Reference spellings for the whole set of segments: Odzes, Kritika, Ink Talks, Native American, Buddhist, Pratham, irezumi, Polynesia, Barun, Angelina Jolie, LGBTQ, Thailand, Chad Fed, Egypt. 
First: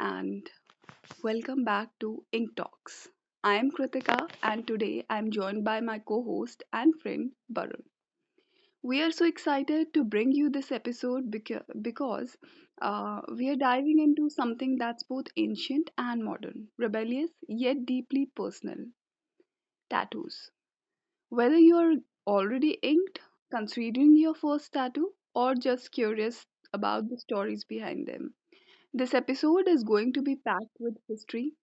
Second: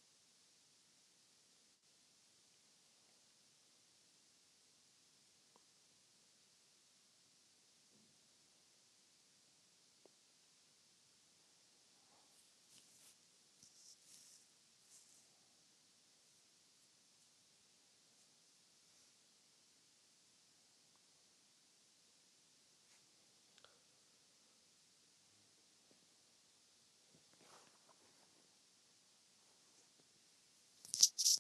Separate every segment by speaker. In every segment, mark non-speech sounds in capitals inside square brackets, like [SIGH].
Speaker 1: and welcome back to Ink Talks. I am Kritika and today I am joined by my co host and friend Barun. We are so excited to bring you this episode because we are diving into something that's both ancient and modern, rebellious yet deeply personal tattoos. Whether you are already inked, considering your first tattoo, or just curious about the stories behind them, this episode is going to be packed with history,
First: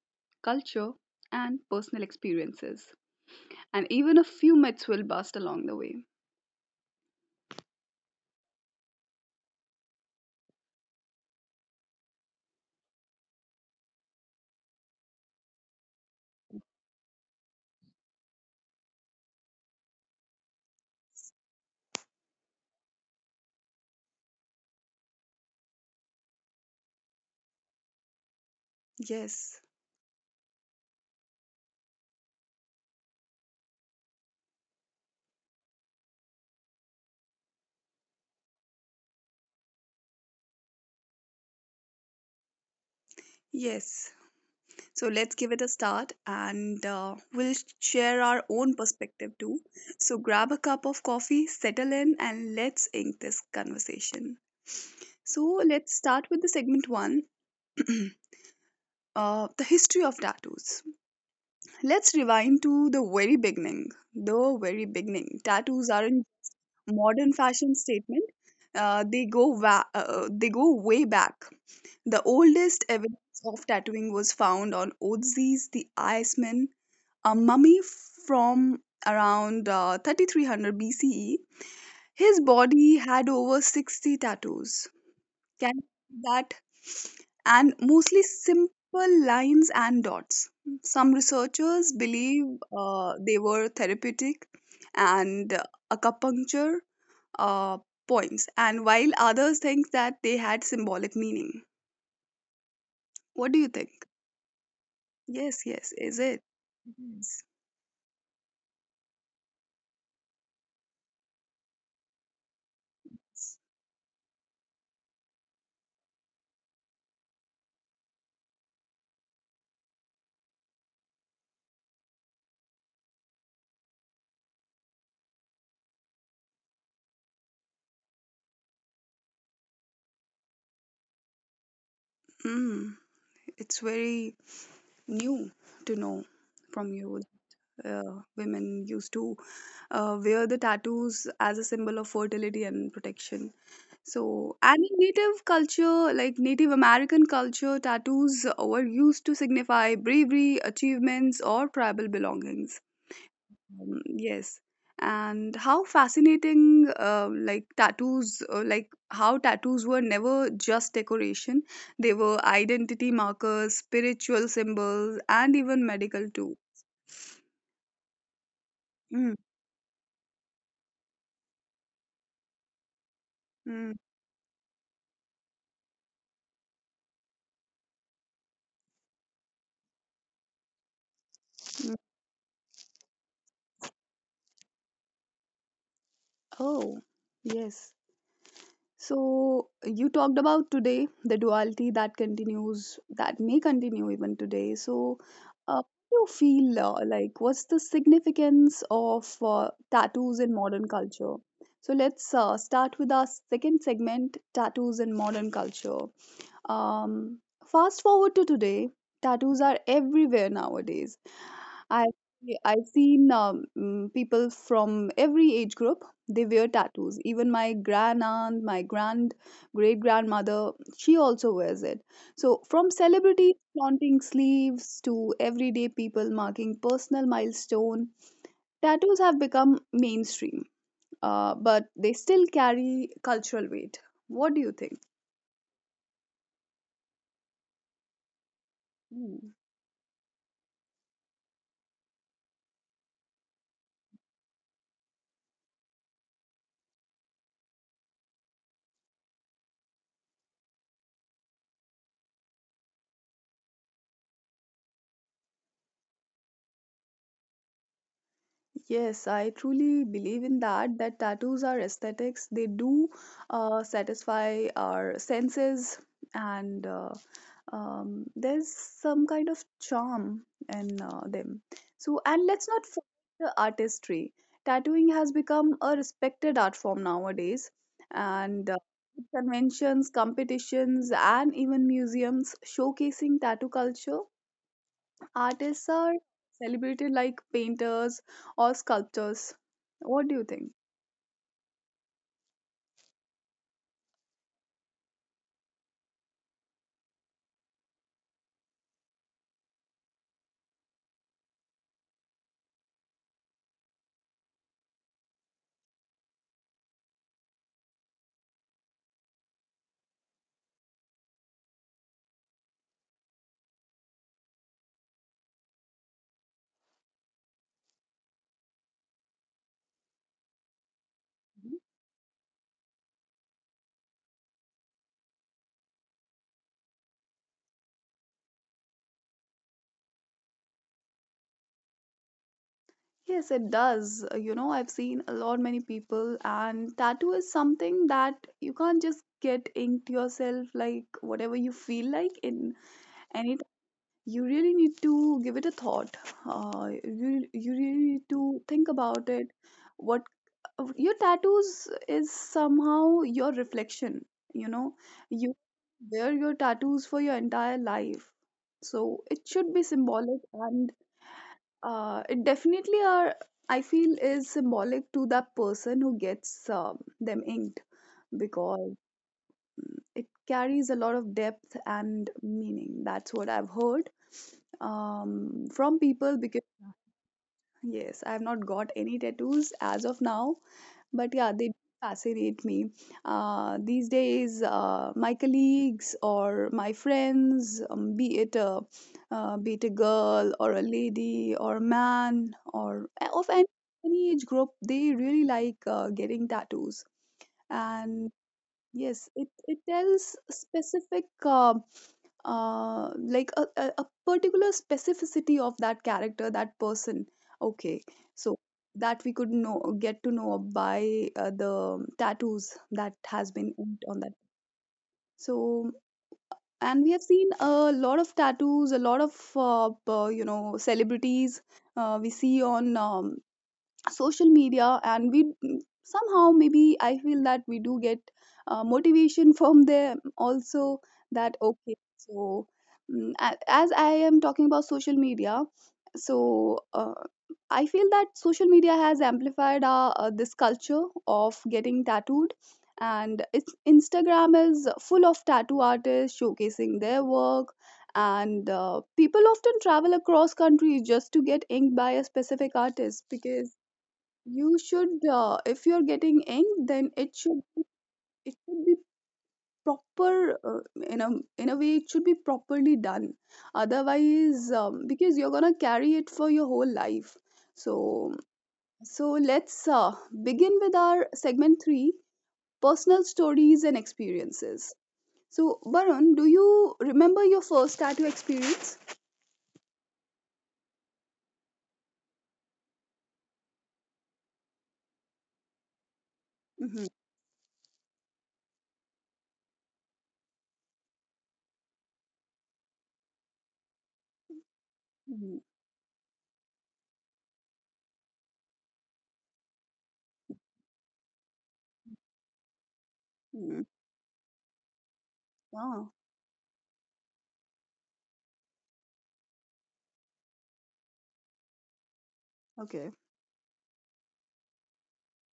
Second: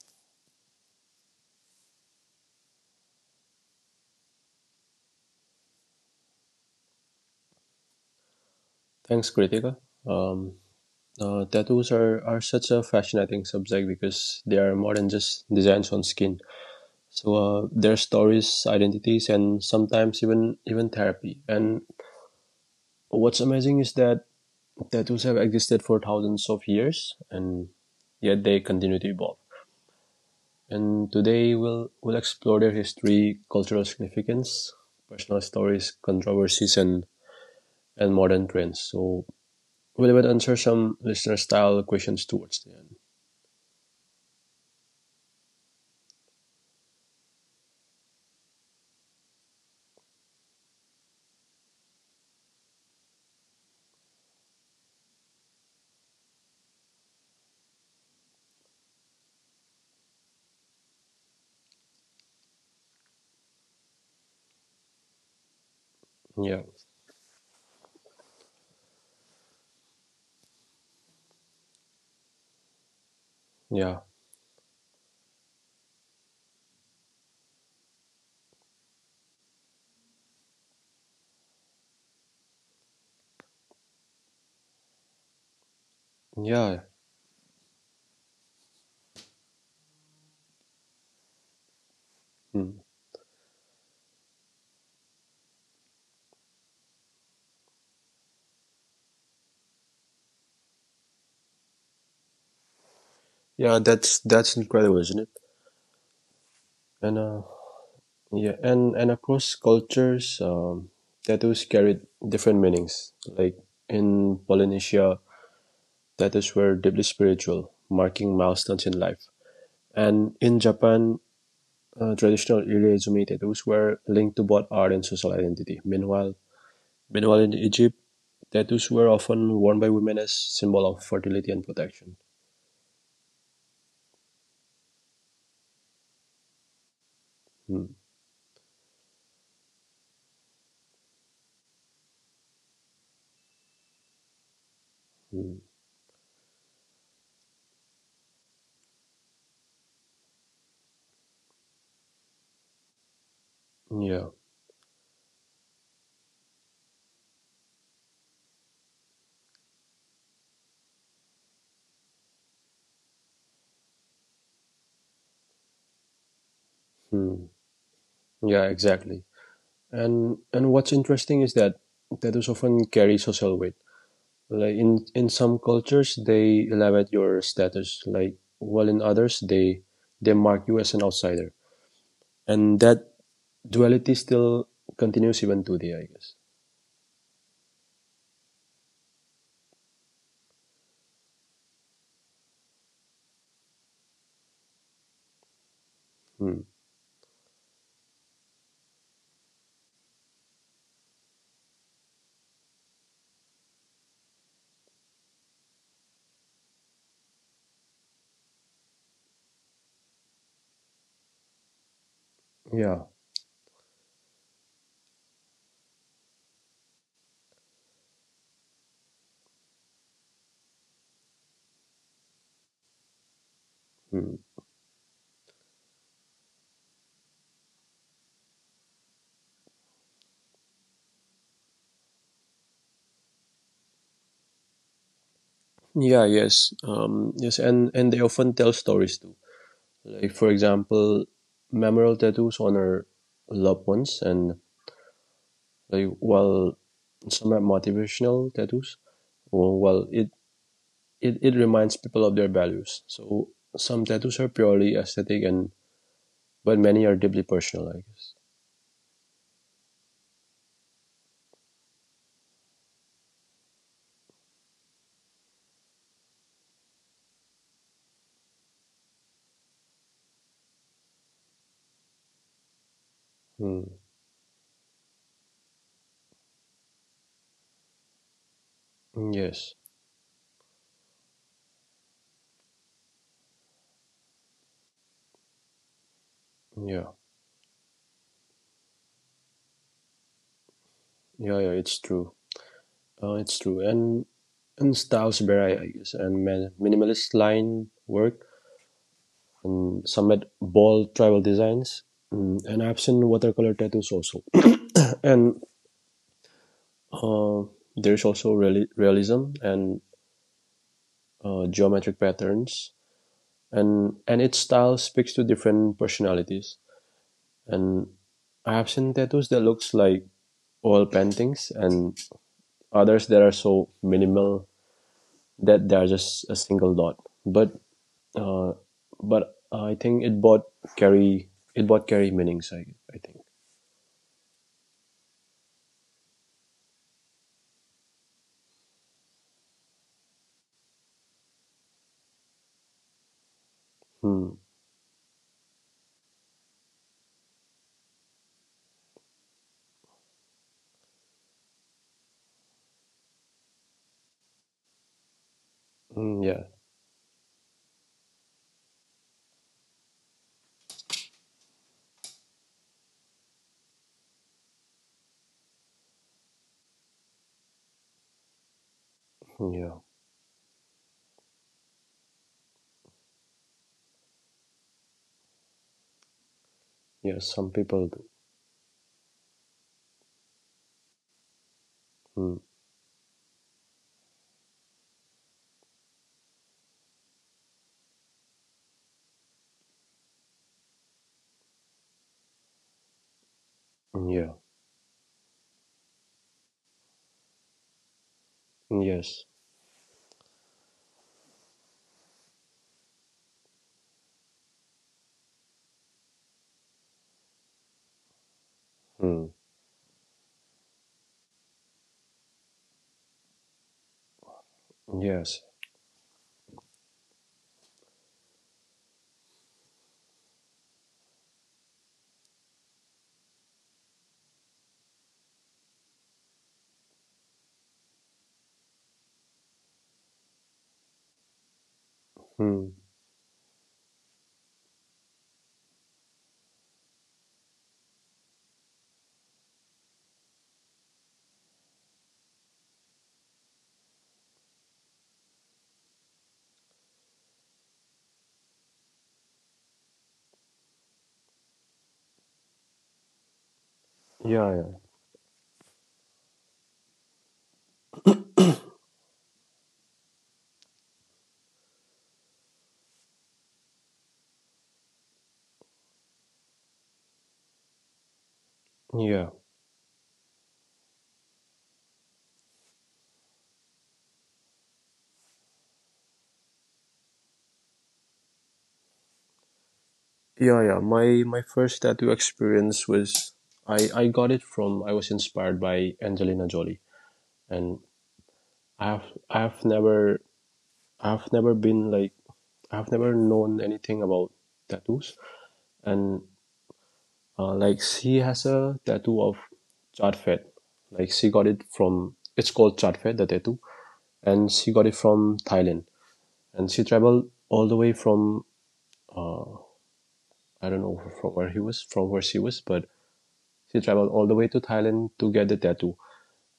Speaker 1: culture, and personal experiences. And even a few myths will bust along the way.
Speaker 2: Thanks, Kritika. Um, tattoos are such a fascinating subject because they are more than just designs on skin. So their stories, identities, and sometimes even therapy. And what's amazing is that tattoos have existed for thousands of years, and yet they continue to evolve.
Speaker 1: Yes,
Speaker 2: And today we'll explore their history, cultural significance, personal stories, controversies, and modern trends. So we'll even answer some listener style questions towards the end.
Speaker 1: yes. So let's give it a start and we'll share our own perspective too. So grab a cup of coffee, settle in, and let's ink this conversation. So let's start with the segment one. [CLEARS THROAT] The history of tattoos. Let's rewind to the very beginning. The very beginning. Tattoos aren't
Speaker 2: Yeah,
Speaker 1: modern fashion statement, they go way back. The oldest evidence of
Speaker 2: yeah,
Speaker 1: tattooing was found on Odzes the Iceman, a mummy from around 3300 BCE. His body had over 60 tattoos. Can you see that,
Speaker 2: yeah,
Speaker 1: and mostly simple lines and dots. Some researchers believe
Speaker 2: mm,
Speaker 1: they were therapeutic and acupuncture uh, points, and while others think that they had symbolic meaning. What do you
Speaker 2: yeah.
Speaker 1: think?
Speaker 2: That's incredible, isn't it?
Speaker 1: Yes, yes, is it?
Speaker 2: And
Speaker 1: Mhm.
Speaker 2: yeah, and across cultures, tattoos carried different meanings. Like in Polynesia, tattoos were deeply spiritual, marking milestones in life. And in Japan, traditional irezumi tattoos were linked to both art and social identity. Meanwhile, in Egypt, tattoos were often worn by women as symbol of fertility and protection.
Speaker 1: Mm, it's very new to know
Speaker 2: Mm,
Speaker 1: from you, women used to wear the tattoos as a symbol of fertility and protection. So,
Speaker 2: mm,
Speaker 1: and in Native culture, like Native American culture, tattoos were used to signify bravery, achievements, or tribal belongings.
Speaker 2: yeah.
Speaker 1: Yes. And how fascinating, like tattoos, like how tattoos were never just decoration. They were identity markers, spiritual symbols, and even medical too.
Speaker 2: Mm. Yeah, exactly.
Speaker 1: Mm,
Speaker 2: And what's interesting is that tattoos often carry social weight. Like
Speaker 1: mm,
Speaker 2: in some cultures, they elevate your status. Like while in others, they mark you as an outsider.
Speaker 1: mm.
Speaker 2: And that duality still continues even today, I guess.
Speaker 1: Oh, yes. So, you talked about today the duality that continues, that may continue even today. So,
Speaker 2: Hmm.
Speaker 1: uh, what do you feel, like, what's the significance of tattoos in modern culture? So, let's start with our second segment, tattoos in modern culture. Um, fast forward to today, tattoos are everywhere nowadays. I
Speaker 2: Yeah.
Speaker 1: I've seen people from every age group. They wear tattoos. Even my grand aunt, my grand great grandmother, she also wears it. So from
Speaker 2: Hmm.
Speaker 1: celebrities flaunting sleeves to everyday people marking personal milestone, tattoos have become mainstream. But they still carry cultural weight. What do you think?
Speaker 2: Yeah. Yes. And they often tell stories too. Like
Speaker 1: Hmm.
Speaker 2: for example, memorial tattoos honor loved ones, and while some are motivational tattoos well, it reminds people of their values. So some tattoos are purely aesthetic, and but many are deeply personal, I guess.
Speaker 1: Yes, I truly believe in that, that tattoos are aesthetics. They do satisfy our senses, and there's some kind of charm in them. So, and let's not
Speaker 2: Hmm.
Speaker 1: forget the artistry. Tattooing has become a respected art form nowadays, and
Speaker 2: Yes.
Speaker 1: conventions, competitions, and even museums showcasing tattoo culture. Artists are
Speaker 2: Yeah.
Speaker 1: celebrated like painters or sculptors. What do you
Speaker 2: Yeah.
Speaker 1: think?
Speaker 2: Yeah. It's true. It's true. And styles vary, I guess. And man, minimalist line work, and some had bold tribal designs, mm, and I've seen watercolor tattoos also. [CLEARS THROAT] And uh, there's also realism and geometric patterns and its style speaks to different personalities. And I have seen tattoos that looks like oil paintings, and
Speaker 1: Mhm.
Speaker 2: others that are so minimal that they are just a single dot. But uh, but I think carry it both carry meanings, I think.
Speaker 1: Yes, it does. You know, I've seen a lot many people, and tattoo is something that you can't just get inked yourself like whatever you feel like, in
Speaker 2: Hmm.
Speaker 1: any, you really need to give it a thought. You really need to think about it. What, your tattoos is somehow your reflection. You know,
Speaker 2: Hmm, yeah.
Speaker 1: you wear your tattoos for your entire life, so it should be symbolic, and it definitely are. I feel is symbolic to that person who gets them inked
Speaker 2: Yeah.
Speaker 1: because it carries a lot of depth and meaning. That's what I've heard from
Speaker 2: Yeah.
Speaker 1: people
Speaker 2: Some
Speaker 1: because,
Speaker 2: people do.
Speaker 1: yes, I've not got any tattoos as of now,
Speaker 2: Hmm.
Speaker 1: but yeah, they fascinate me. These days, my colleagues or my friends, be it a girl or a lady or a man, or
Speaker 2: Yeah.
Speaker 1: of any age group, they really like getting tattoos.
Speaker 2: Yes.
Speaker 1: And yes, it tells specific, like a particular specificity of that character, that person. Okay,
Speaker 2: Hmm.
Speaker 1: so that we could know, get to know by the tattoos that has been inked on that.
Speaker 2: Yes.
Speaker 1: So, and we have seen a lot of tattoos, a lot of celebrities. We see on social media, and we somehow maybe I feel that we do get motivation [LAUGHS] from them also, that
Speaker 2: Hmm.
Speaker 1: okay, so, as I am talking about social media, so I feel that social media has amplified our, this culture of getting tattooed, and it's, Instagram is full of tattoo artists showcasing their work, and people often travel across countries just to get inked by a specific artist
Speaker 2: Yeah. Yeah.
Speaker 1: because you should, if you're getting ink, then it should be proper, in a in a way it should be properly done. Otherwise, because you're gonna carry it for your whole life.
Speaker 2: Yeah.
Speaker 1: So, let's begin with our segment three, personal stories and experiences. So, Varun, do you remember your first tattoo experience?
Speaker 2: Yeah, yeah. My first tattoo experience was I got it from I was inspired by Angelina Jolie, and
Speaker 1: Mm-hmm.
Speaker 2: I've I've never I've never been like I've never known anything about tattoos, and
Speaker 1: Hmm.
Speaker 2: like she has a tattoo of Chad Fed. Like she got it from, it's called Chad Fed, the tattoo, and she
Speaker 1: Hmm.
Speaker 2: got it from Thailand, and she
Speaker 1: Ah,
Speaker 2: traveled all the way from uh, I don't know from where he was from where she was, but she traveled
Speaker 1: okay.
Speaker 2: all the way to Thailand to get the tattoo.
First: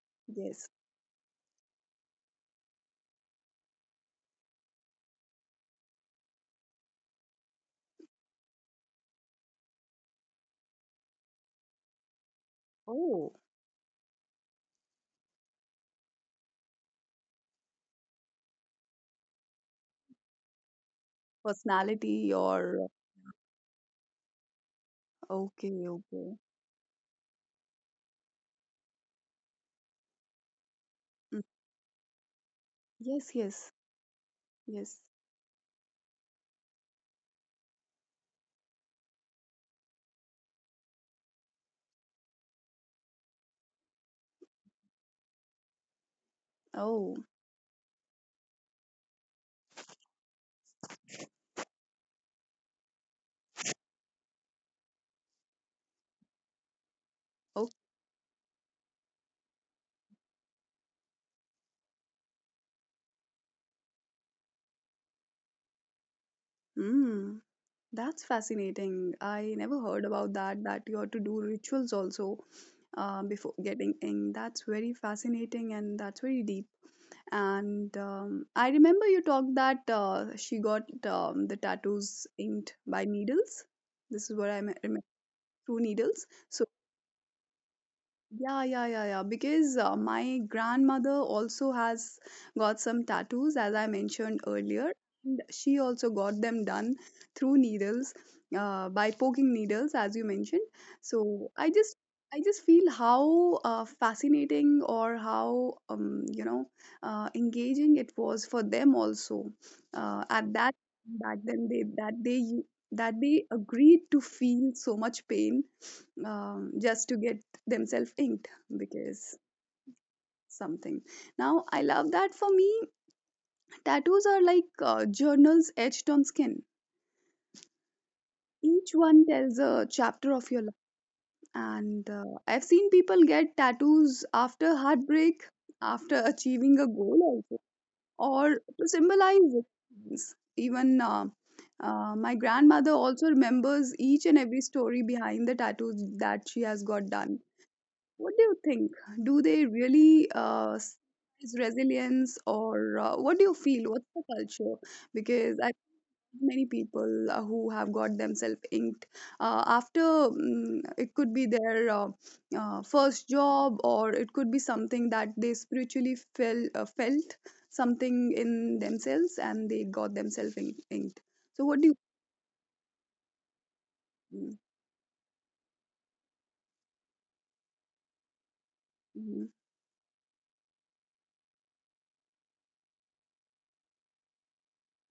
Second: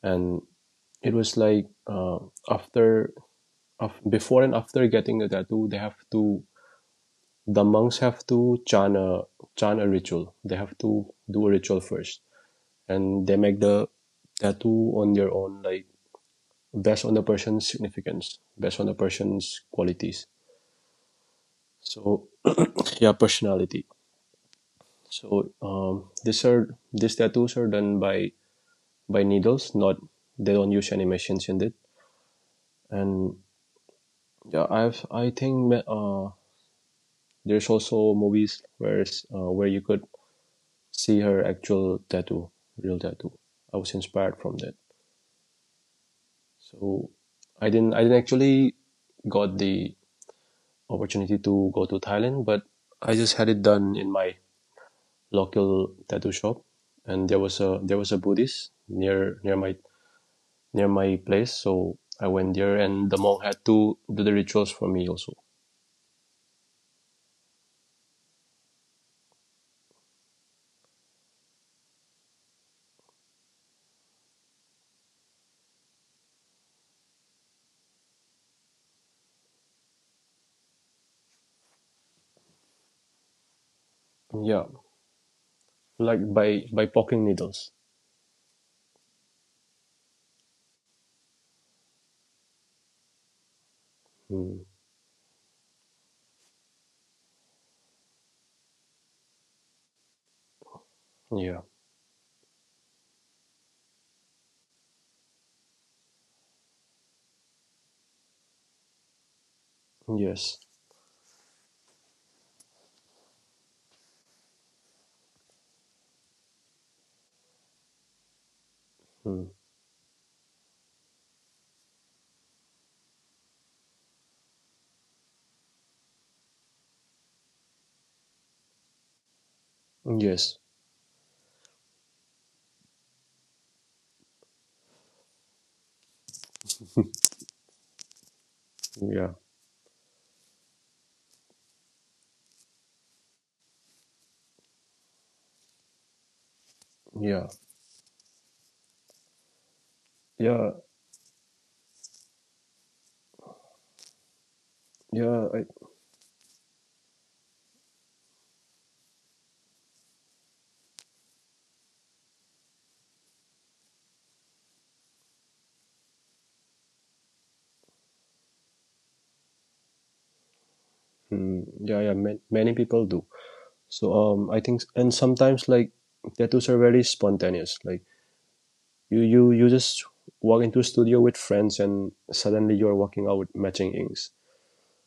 Speaker 2: And
Speaker 1: Yes.
Speaker 2: it was like after of before and after getting the tattoo they have to, the monks have to chant a ritual, they have to do a ritual first. And
Speaker 1: Oh,
Speaker 2: they make the tattoo on their own, like based on the person's significance, based on the person's qualities. So
Speaker 1: personality or,
Speaker 2: yeah, personality. So
Speaker 1: okay, okay.
Speaker 2: these are, these tattoos are done by needles, not, they don't use any machines in it.
Speaker 1: Yes,
Speaker 2: And
Speaker 1: yes,
Speaker 2: yeah,
Speaker 1: yes.
Speaker 2: I think there's also movies where you could see her actual tattoo, real tattoo. I was inspired from that.
Speaker 1: Oh,
Speaker 2: So I didn't actually got the opportunity to go to Thailand, but I just had it done in my local tattoo shop. And there was
Speaker 1: oh.
Speaker 2: a Buddhist near my place, so I went there, and the monk had to do the rituals for me also.
Speaker 1: Mm, that's fascinating. I never heard about that, that you have to do rituals also before getting in. That's very fascinating and that's very deep. And I remember you talked that she got the tattoos inked by needles. This is what I
Speaker 2: Yeah,
Speaker 1: remember, through
Speaker 2: like
Speaker 1: needles.
Speaker 2: by
Speaker 1: So.
Speaker 2: poking needles.
Speaker 1: Yeah, yeah, yeah, yeah. Because my grandmother also has got some tattoos, as I mentioned
Speaker 2: Mm.
Speaker 1: earlier. And she also got them done through needles, by poking needles, as you mentioned. So
Speaker 2: Yeah.
Speaker 1: I just feel how fascinating or how, engaging it was for them also. At
Speaker 2: Yes.
Speaker 1: that back then, they agreed to feel so much pain, just to get themselves inked because
Speaker 2: Mm.
Speaker 1: something. Now, I love that for me, tattoos are like journals etched on skin. Each one tells a chapter of
Speaker 2: Yes.
Speaker 1: your life. And I've seen people get tattoos after heartbreak, after [LAUGHS] achieving a goal, also, or to
Speaker 2: Yeah,
Speaker 1: symbolize things. Even my grandmother also remembers each and every story behind the tattoos that she has got done.
Speaker 2: yeah,
Speaker 1: What do you think? Do they really
Speaker 2: yeah,
Speaker 1: is resilience, or what do you feel? What's the culture?
Speaker 2: yeah.
Speaker 1: Because I, many people who have got themselves inked, after mm it could be their first job, or it could be something that they spiritually felt something in themselves, and they got themselves inked. So, what do you?
Speaker 2: Yeah, yeah. Man, many people do. So I think, and sometimes like tattoos are very spontaneous. Like you,
Speaker 1: Mm-hmm.
Speaker 2: you, you just walk into a studio with friends, and suddenly you're walking out with matching inks,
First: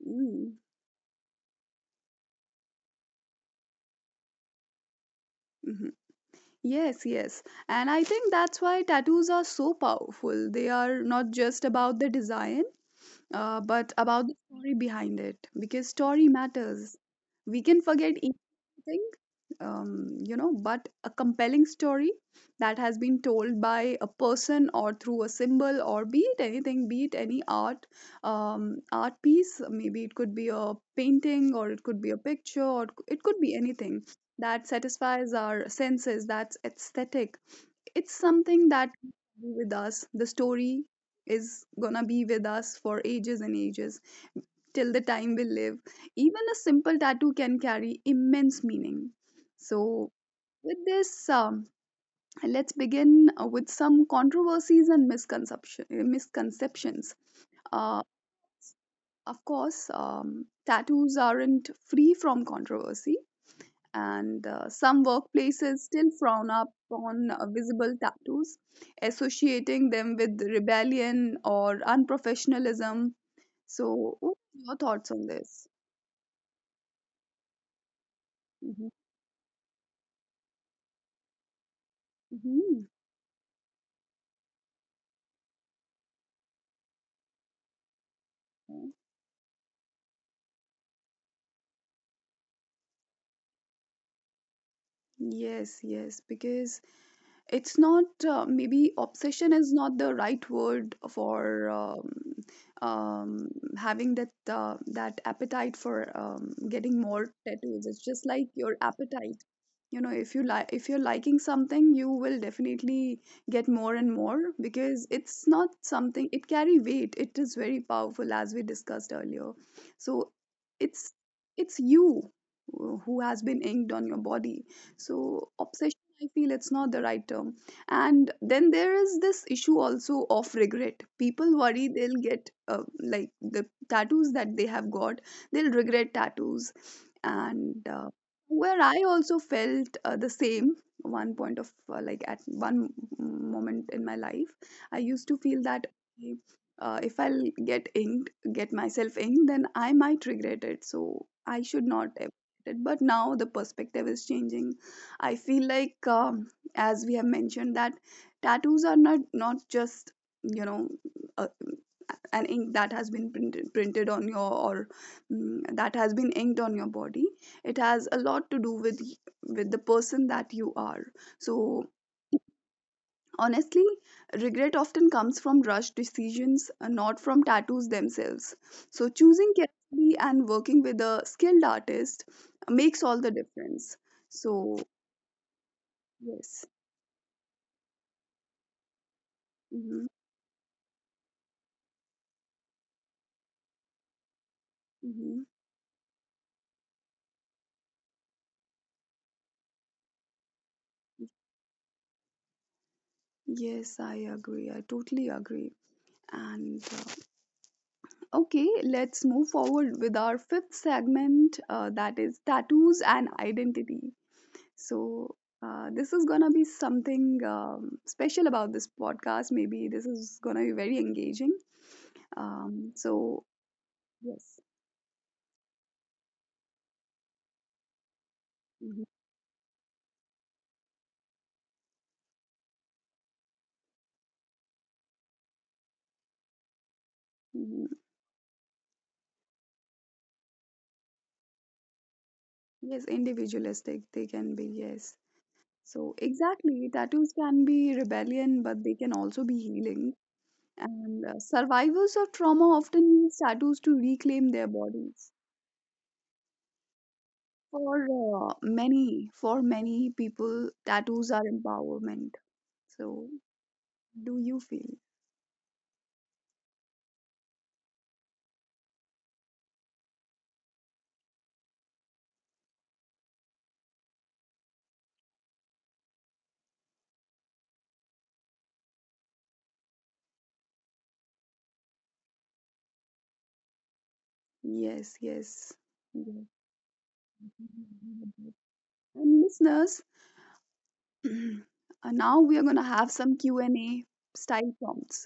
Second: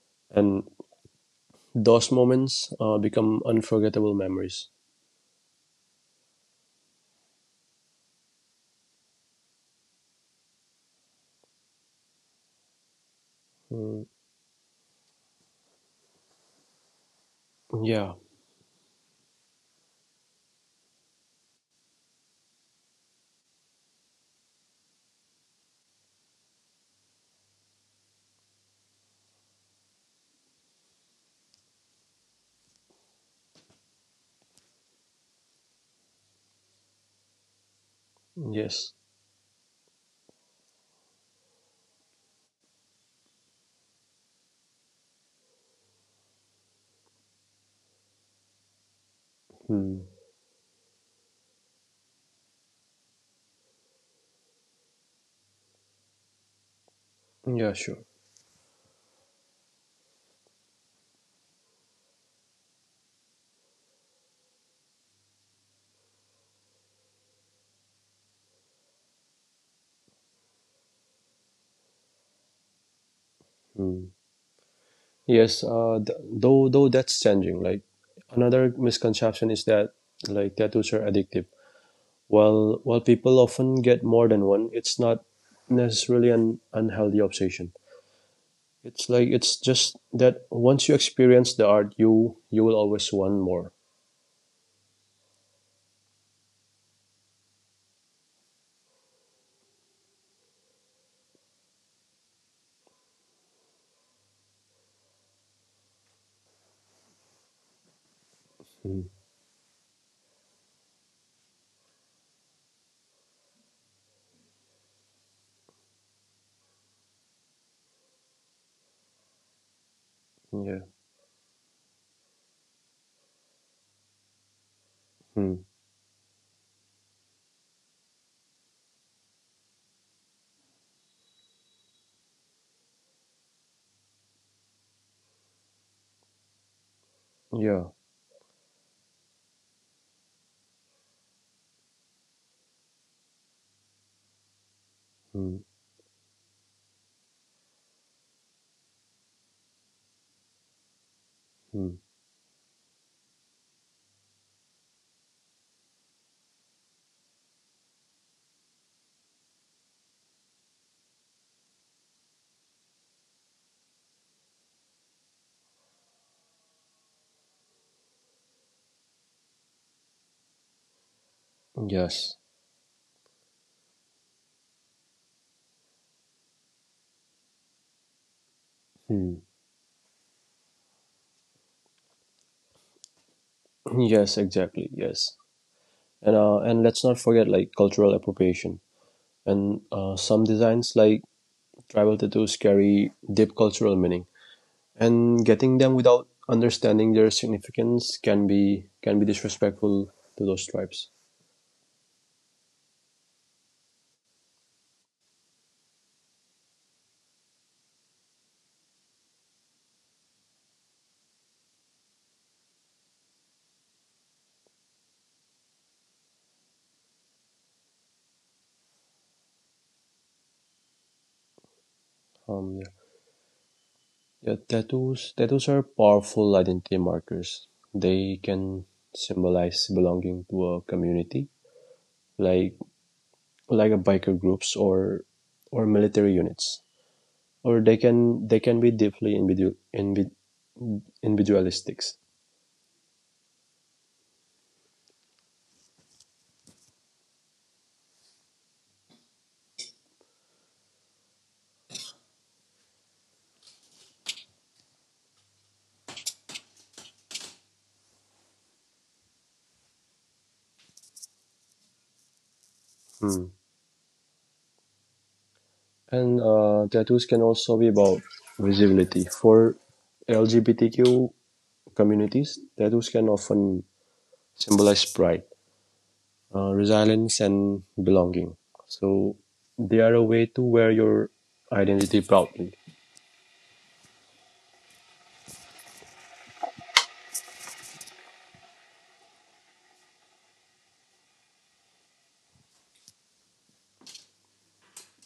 Speaker 1: Mm-hmm.
Speaker 2: and those moments become unforgettable memories.
Speaker 1: Mm-hmm. Yes, yes. And I think that's why tattoos are so powerful. They are not just about the design, but
Speaker 2: Mm,
Speaker 1: about the story behind it, because story matters. We can
Speaker 2: yeah.
Speaker 1: forget think, but a compelling story that has been told by a person or through a symbol, or be it anything, be it any art, art piece, maybe it could be a painting, or it could be a picture, or it could be anything that satisfies our senses, that's aesthetic, it's something that
Speaker 2: Yes.
Speaker 1: will be with us. The story is gonna be with us for ages and ages till the time we live. Even a simple tattoo can carry immense meaning.
Speaker 2: Hmm.
Speaker 1: So, with this, let's begin with some controversies and misconception, misconceptions.
Speaker 2: Yeah. Sure.
Speaker 1: Uh, of course, tattoos aren't free from controversy, and some workplaces still frown upon visible tattoos, associating them with rebellion or unprofessionalism.
Speaker 2: Hmm.
Speaker 1: So, what are your thoughts on this?
Speaker 2: Though that's changing. Like another
Speaker 1: Hmm.
Speaker 2: misconception is that like tattoos are addictive. While
Speaker 1: Hmm.
Speaker 2: while people often get more than one, it's not necessarily an unhealthy obsession. It's just that once you experience the art, you will always want more.
Speaker 1: Yes, yes, because it's not, maybe obsession is not the right word for, um, having that appetite for getting more tattoos. It's just like your
Speaker 2: Mm.
Speaker 1: appetite, you know, if you're liking something, you will definitely get more and more, because it's not something, it carry weight, it is very powerful, as we discussed earlier. So
Speaker 2: Yeah.
Speaker 1: it's it's you who has been inked on your body, so
Speaker 2: Mm.
Speaker 1: obsession, I feel, it's not the right term. And then there is this issue also of regret. People worry they'll get, like, the tattoos that they have got, they'll regret tattoos. And
Speaker 2: Yeah.
Speaker 1: where I also felt the same one point of like, at one moment in my life, I used to
Speaker 2: Mm.
Speaker 1: feel that okay, if I'll get inked, get myself inked, then I might regret it. So I should
Speaker 2: Mm.
Speaker 1: not have regret it. But now the perspective is changing. I feel like, as we have mentioned, that tattoos are not just, you know, uh, an ink that has been printed on your, or mm, that has been inked on your body. It has a lot to do with the person that you are. So
Speaker 2: Yes.
Speaker 1: honestly, regret often comes from rushed decisions, not from tattoos themselves. So
Speaker 2: Mm.
Speaker 1: choosing carefully and working with a skilled artist makes all the difference.
Speaker 2: Yes.
Speaker 1: So,
Speaker 2: Exactly. Yes. And uh,
Speaker 1: yes.
Speaker 2: and let's not forget, like, cultural appropriation and
Speaker 1: Mhm.
Speaker 2: some designs like tribal tattoos carry deep cultural meaning.
Speaker 1: Mhm.
Speaker 2: And getting them without understanding their significance can be disrespectful to those tribes.
Speaker 1: Yes, I agree. I totally agree. And okay, let's move forward with our fifth segment, that is tattoos and identity. So, this is gonna be something special about this podcast. Maybe this is gonna be very engaging. Um,
Speaker 2: Um,
Speaker 1: so, yes.
Speaker 2: yeah, tattoos are powerful identity markers. They
Speaker 1: Mhm.
Speaker 2: can symbolize belonging to a community, like a biker groups or military units,
Speaker 1: Mhm.
Speaker 2: or they can be deeply individualistic.
Speaker 1: Yes, individualistic they can be, yes. So, exactly, tattoos can be rebellion, but they can also be healing, and survivors of trauma often use tattoos to reclaim their bodies. For many people, tattoos are empowerment. So
Speaker 2: Hmm.
Speaker 1: do you feel?
Speaker 2: And Tattoos can also be about visibility for LGBTQ communities. Tattoos can often symbolize pride, resilience, and belonging. So they are a way to wear your identity proudly.
Speaker 1: Yes, yes, yes. And listeners, [CLEARS THROAT] now we are going to have some Q&A style prompts.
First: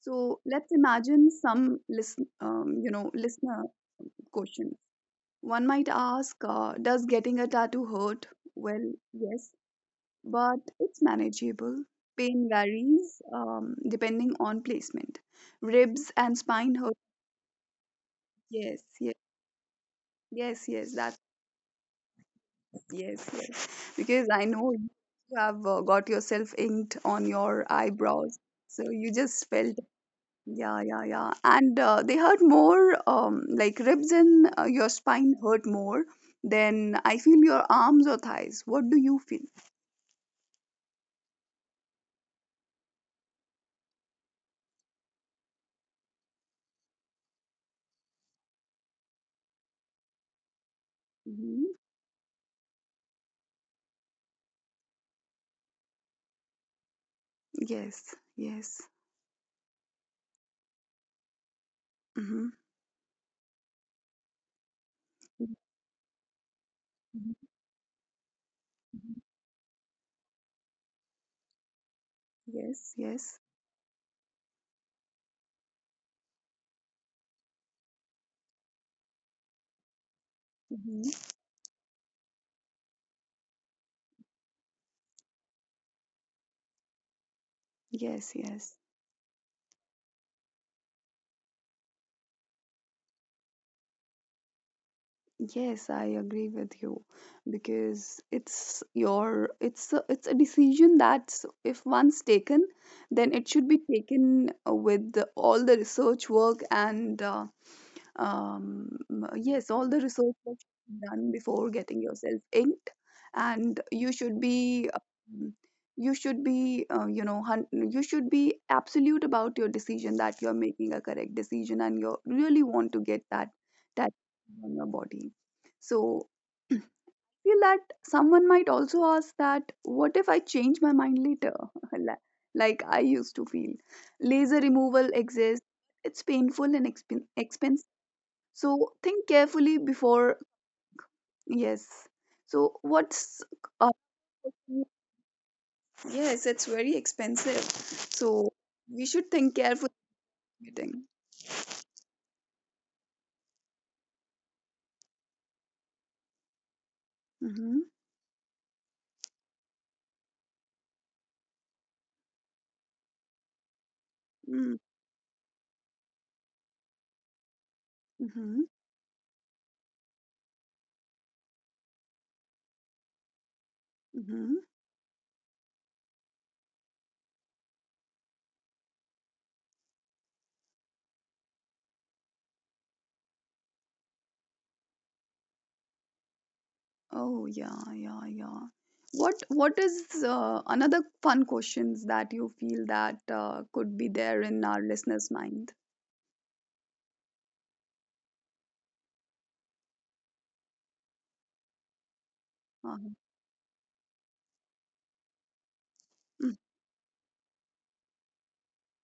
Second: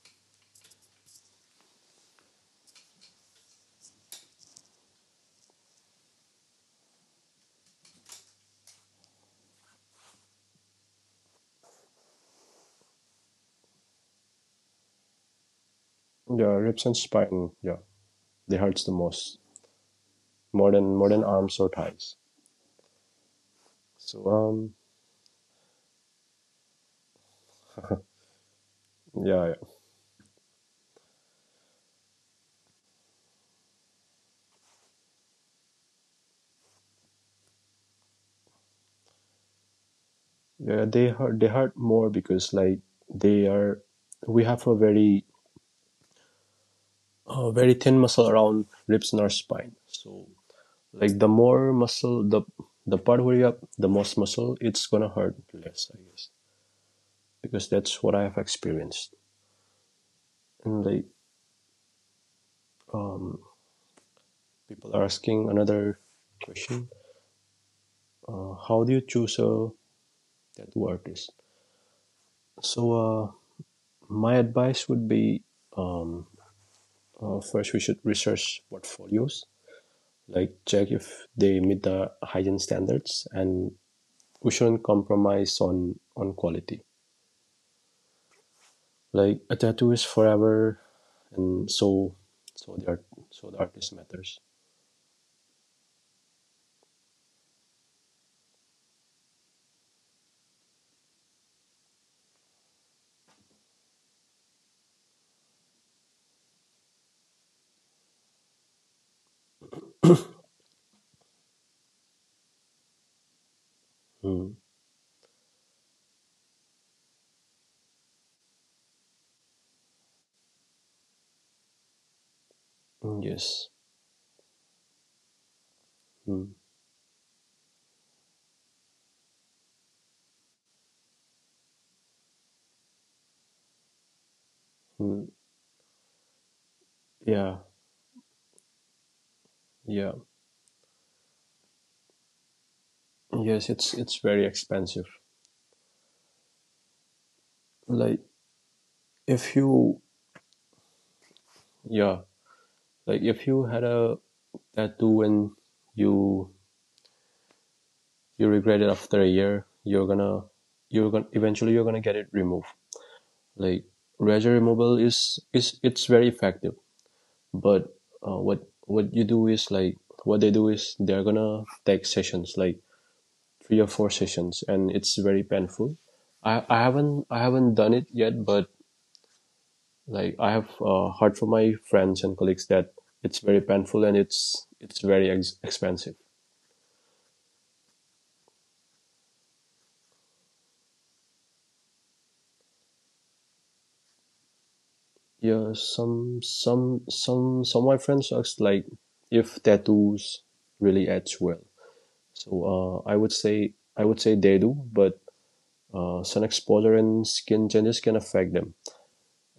Speaker 1: So let's imagine some, listener questions. One might ask, does getting a tattoo hurt? Well, yes, but it's manageable. Pain varies, depending on placement. Ribs and
Speaker 2: Yeah,
Speaker 1: spine
Speaker 2: ribs
Speaker 1: hurt.
Speaker 2: and spine. Yeah, they
Speaker 1: Yes,
Speaker 2: hurts the
Speaker 1: yes,
Speaker 2: most,
Speaker 1: yes,
Speaker 2: more
Speaker 1: yes.
Speaker 2: than
Speaker 1: That's,
Speaker 2: arms or thighs.
Speaker 1: yes, yes. Because
Speaker 2: So
Speaker 1: I know you have, got yourself inked on your eyebrows, so you
Speaker 2: yeah,
Speaker 1: just
Speaker 2: yeah,
Speaker 1: felt, yeah, yeah, yeah. And they hurt more. Like ribs and, your spine hurt more than, I feel, your arms or thighs. What do you feel?
Speaker 2: yeah, they hurt. They hurt more because like they are, we have a very thin muscle around ribs in our spine. So like the
Speaker 1: Hmm.
Speaker 2: more muscle, the part where you have the most muscle, it's gonna hurt less, I guess, because that's
Speaker 1: Yes,
Speaker 2: what I have
Speaker 1: yes.
Speaker 2: experienced. And like
Speaker 1: Hmm.
Speaker 2: um, people are asking another question: how do you choose a tattoo artist?
Speaker 1: Yes,
Speaker 2: So
Speaker 1: yes.
Speaker 2: my advice would be, um, first we should research portfolios, like check
Speaker 1: Hmm.
Speaker 2: if they meet the hygiene standards, and we shouldn't compromise on quality.
Speaker 1: Yes, yes.
Speaker 2: Like a tattoo is forever, and so so the art so the artist matters.
Speaker 1: Yes, I agree with you because it's a decision that's, if once taken, then it should be taken with the, all the research work, and um, yes, all the research that should be done before getting yourself inked, and you
Speaker 2: Mm.
Speaker 1: should be, you should be absolute about your decision, that you're making a correct decision, and
Speaker 2: Mm,
Speaker 1: you
Speaker 2: yes.
Speaker 1: really want to get that on your body.
Speaker 2: Mm.
Speaker 1: So [CLEARS THROAT] feel that someone might also ask, that what if I change my mind later, [LAUGHS] Li- like I used to feel.
Speaker 2: Mm.
Speaker 1: Laser removal exists. It's
Speaker 2: Yeah.
Speaker 1: painful and exp- so
Speaker 2: Yeah,
Speaker 1: think carefully before. Yes.
Speaker 2: yes,
Speaker 1: So
Speaker 2: it's
Speaker 1: what's,
Speaker 2: very
Speaker 1: uh,
Speaker 2: expensive.
Speaker 1: yes, it's very
Speaker 2: Like
Speaker 1: expensive. So
Speaker 2: if you
Speaker 1: we should think carefully. Meeting.
Speaker 2: Yeah, like if you had a tattoo and you you
Speaker 1: Mm-hmm.
Speaker 2: regret it after a year, you're gonna, eventually you're gonna get it removed. Like razor removal
Speaker 1: Mm.
Speaker 2: is it's very effective, but uh, what what
Speaker 1: Mm-hmm.
Speaker 2: you do is, like, what they do is they're gonna take sessions like three or four sessions, and
Speaker 1: Mm-hmm.
Speaker 2: it's very painful. I haven't done it yet, but like I have heard from my friends and colleagues that it's very painful and it's very expensive.
Speaker 1: Oh yeah, yeah, yeah. What is, another fun questions that you feel that could be there in our listeners'
Speaker 2: Yeah,
Speaker 1: mind?
Speaker 2: some of my friends asked like if tattoos really edge well. So
Speaker 1: Uh,
Speaker 2: I would say they do, but sun exposure
Speaker 1: mm.
Speaker 2: and skin changes can affect them,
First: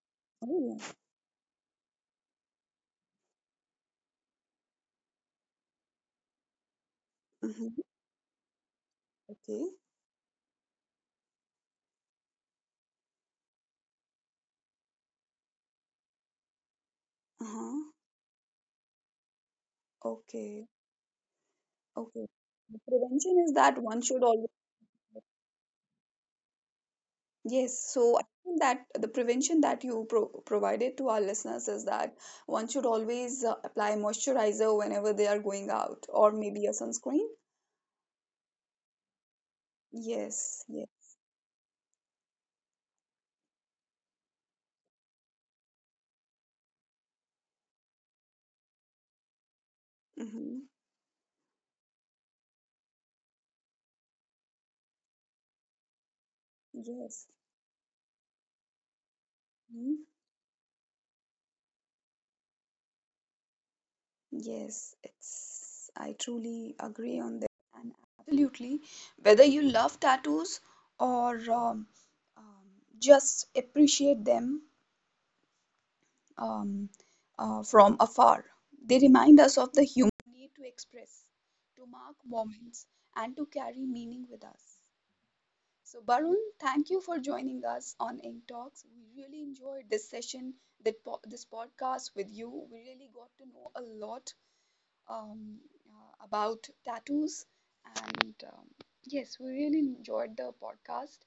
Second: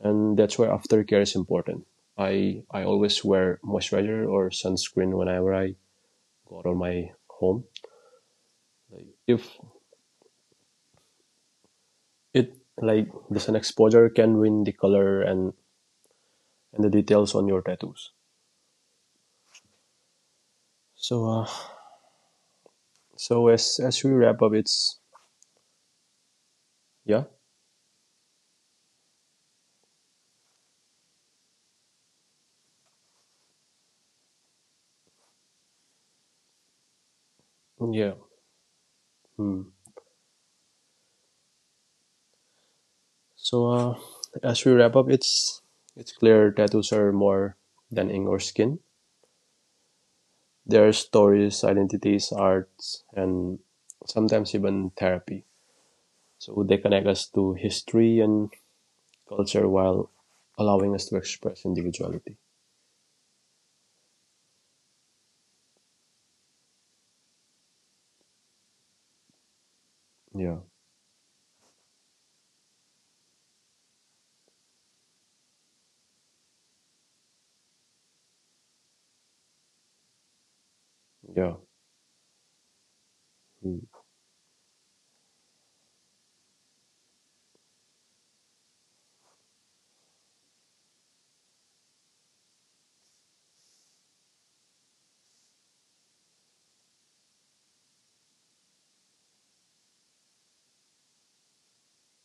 Speaker 2: and that's where
Speaker 1: Oh.
Speaker 2: aftercare is important. I always wear moisturizer or sunscreen whenever I go out of my home.
Speaker 1: Mm-hmm.
Speaker 2: Like if
Speaker 1: Okay.
Speaker 2: it Like the sun exposure can ruin the color and the details on your tattoos.
Speaker 1: Uh-huh.
Speaker 2: So
Speaker 1: Okay. Okay. The
Speaker 2: as we
Speaker 1: prevention is
Speaker 2: wrap up,
Speaker 1: that one
Speaker 2: it's
Speaker 1: should always.
Speaker 2: yeah
Speaker 1: Yes, so I think that the prevention that you provided to our listeners is that one should always apply moisturizer whenever they are going out, or maybe a
Speaker 2: yeah.
Speaker 1: sunscreen.
Speaker 2: Hmm.
Speaker 1: Yes, yes,
Speaker 2: So as we wrap up, it's clear tattoos are more than ink or skin. There are stories,
Speaker 1: mm-hmm.
Speaker 2: identities, arts, and sometimes even therapy. So they connect us to history
Speaker 1: Yes,
Speaker 2: and culture while allowing us
Speaker 1: mhm.
Speaker 2: to express individuality.
Speaker 1: Yes, it's. I truly agree on this, and absolutely, whether
Speaker 2: Yeah,
Speaker 1: you love tattoos or, um, just appreciate them, um, from afar. They remind us of the human need
Speaker 2: yeah.
Speaker 1: to express, to mark moments,
Speaker 2: Mm.
Speaker 1: and to carry meaning with us. So, Barun, thank you for joining us on Ink Talks. We really enjoyed this session, that this podcast with you. We really got to know a lot, um, about tattoos, and yes, we really enjoyed the podcast.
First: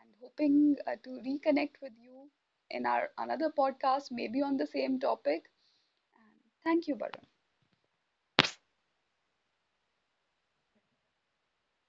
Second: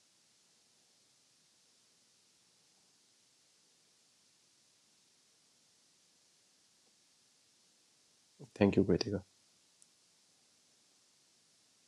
Speaker 1: And hoping to reconnect with you in our another podcast, maybe on the same topic. And thank you, Barun.
Speaker 2: Thank you, Kritika.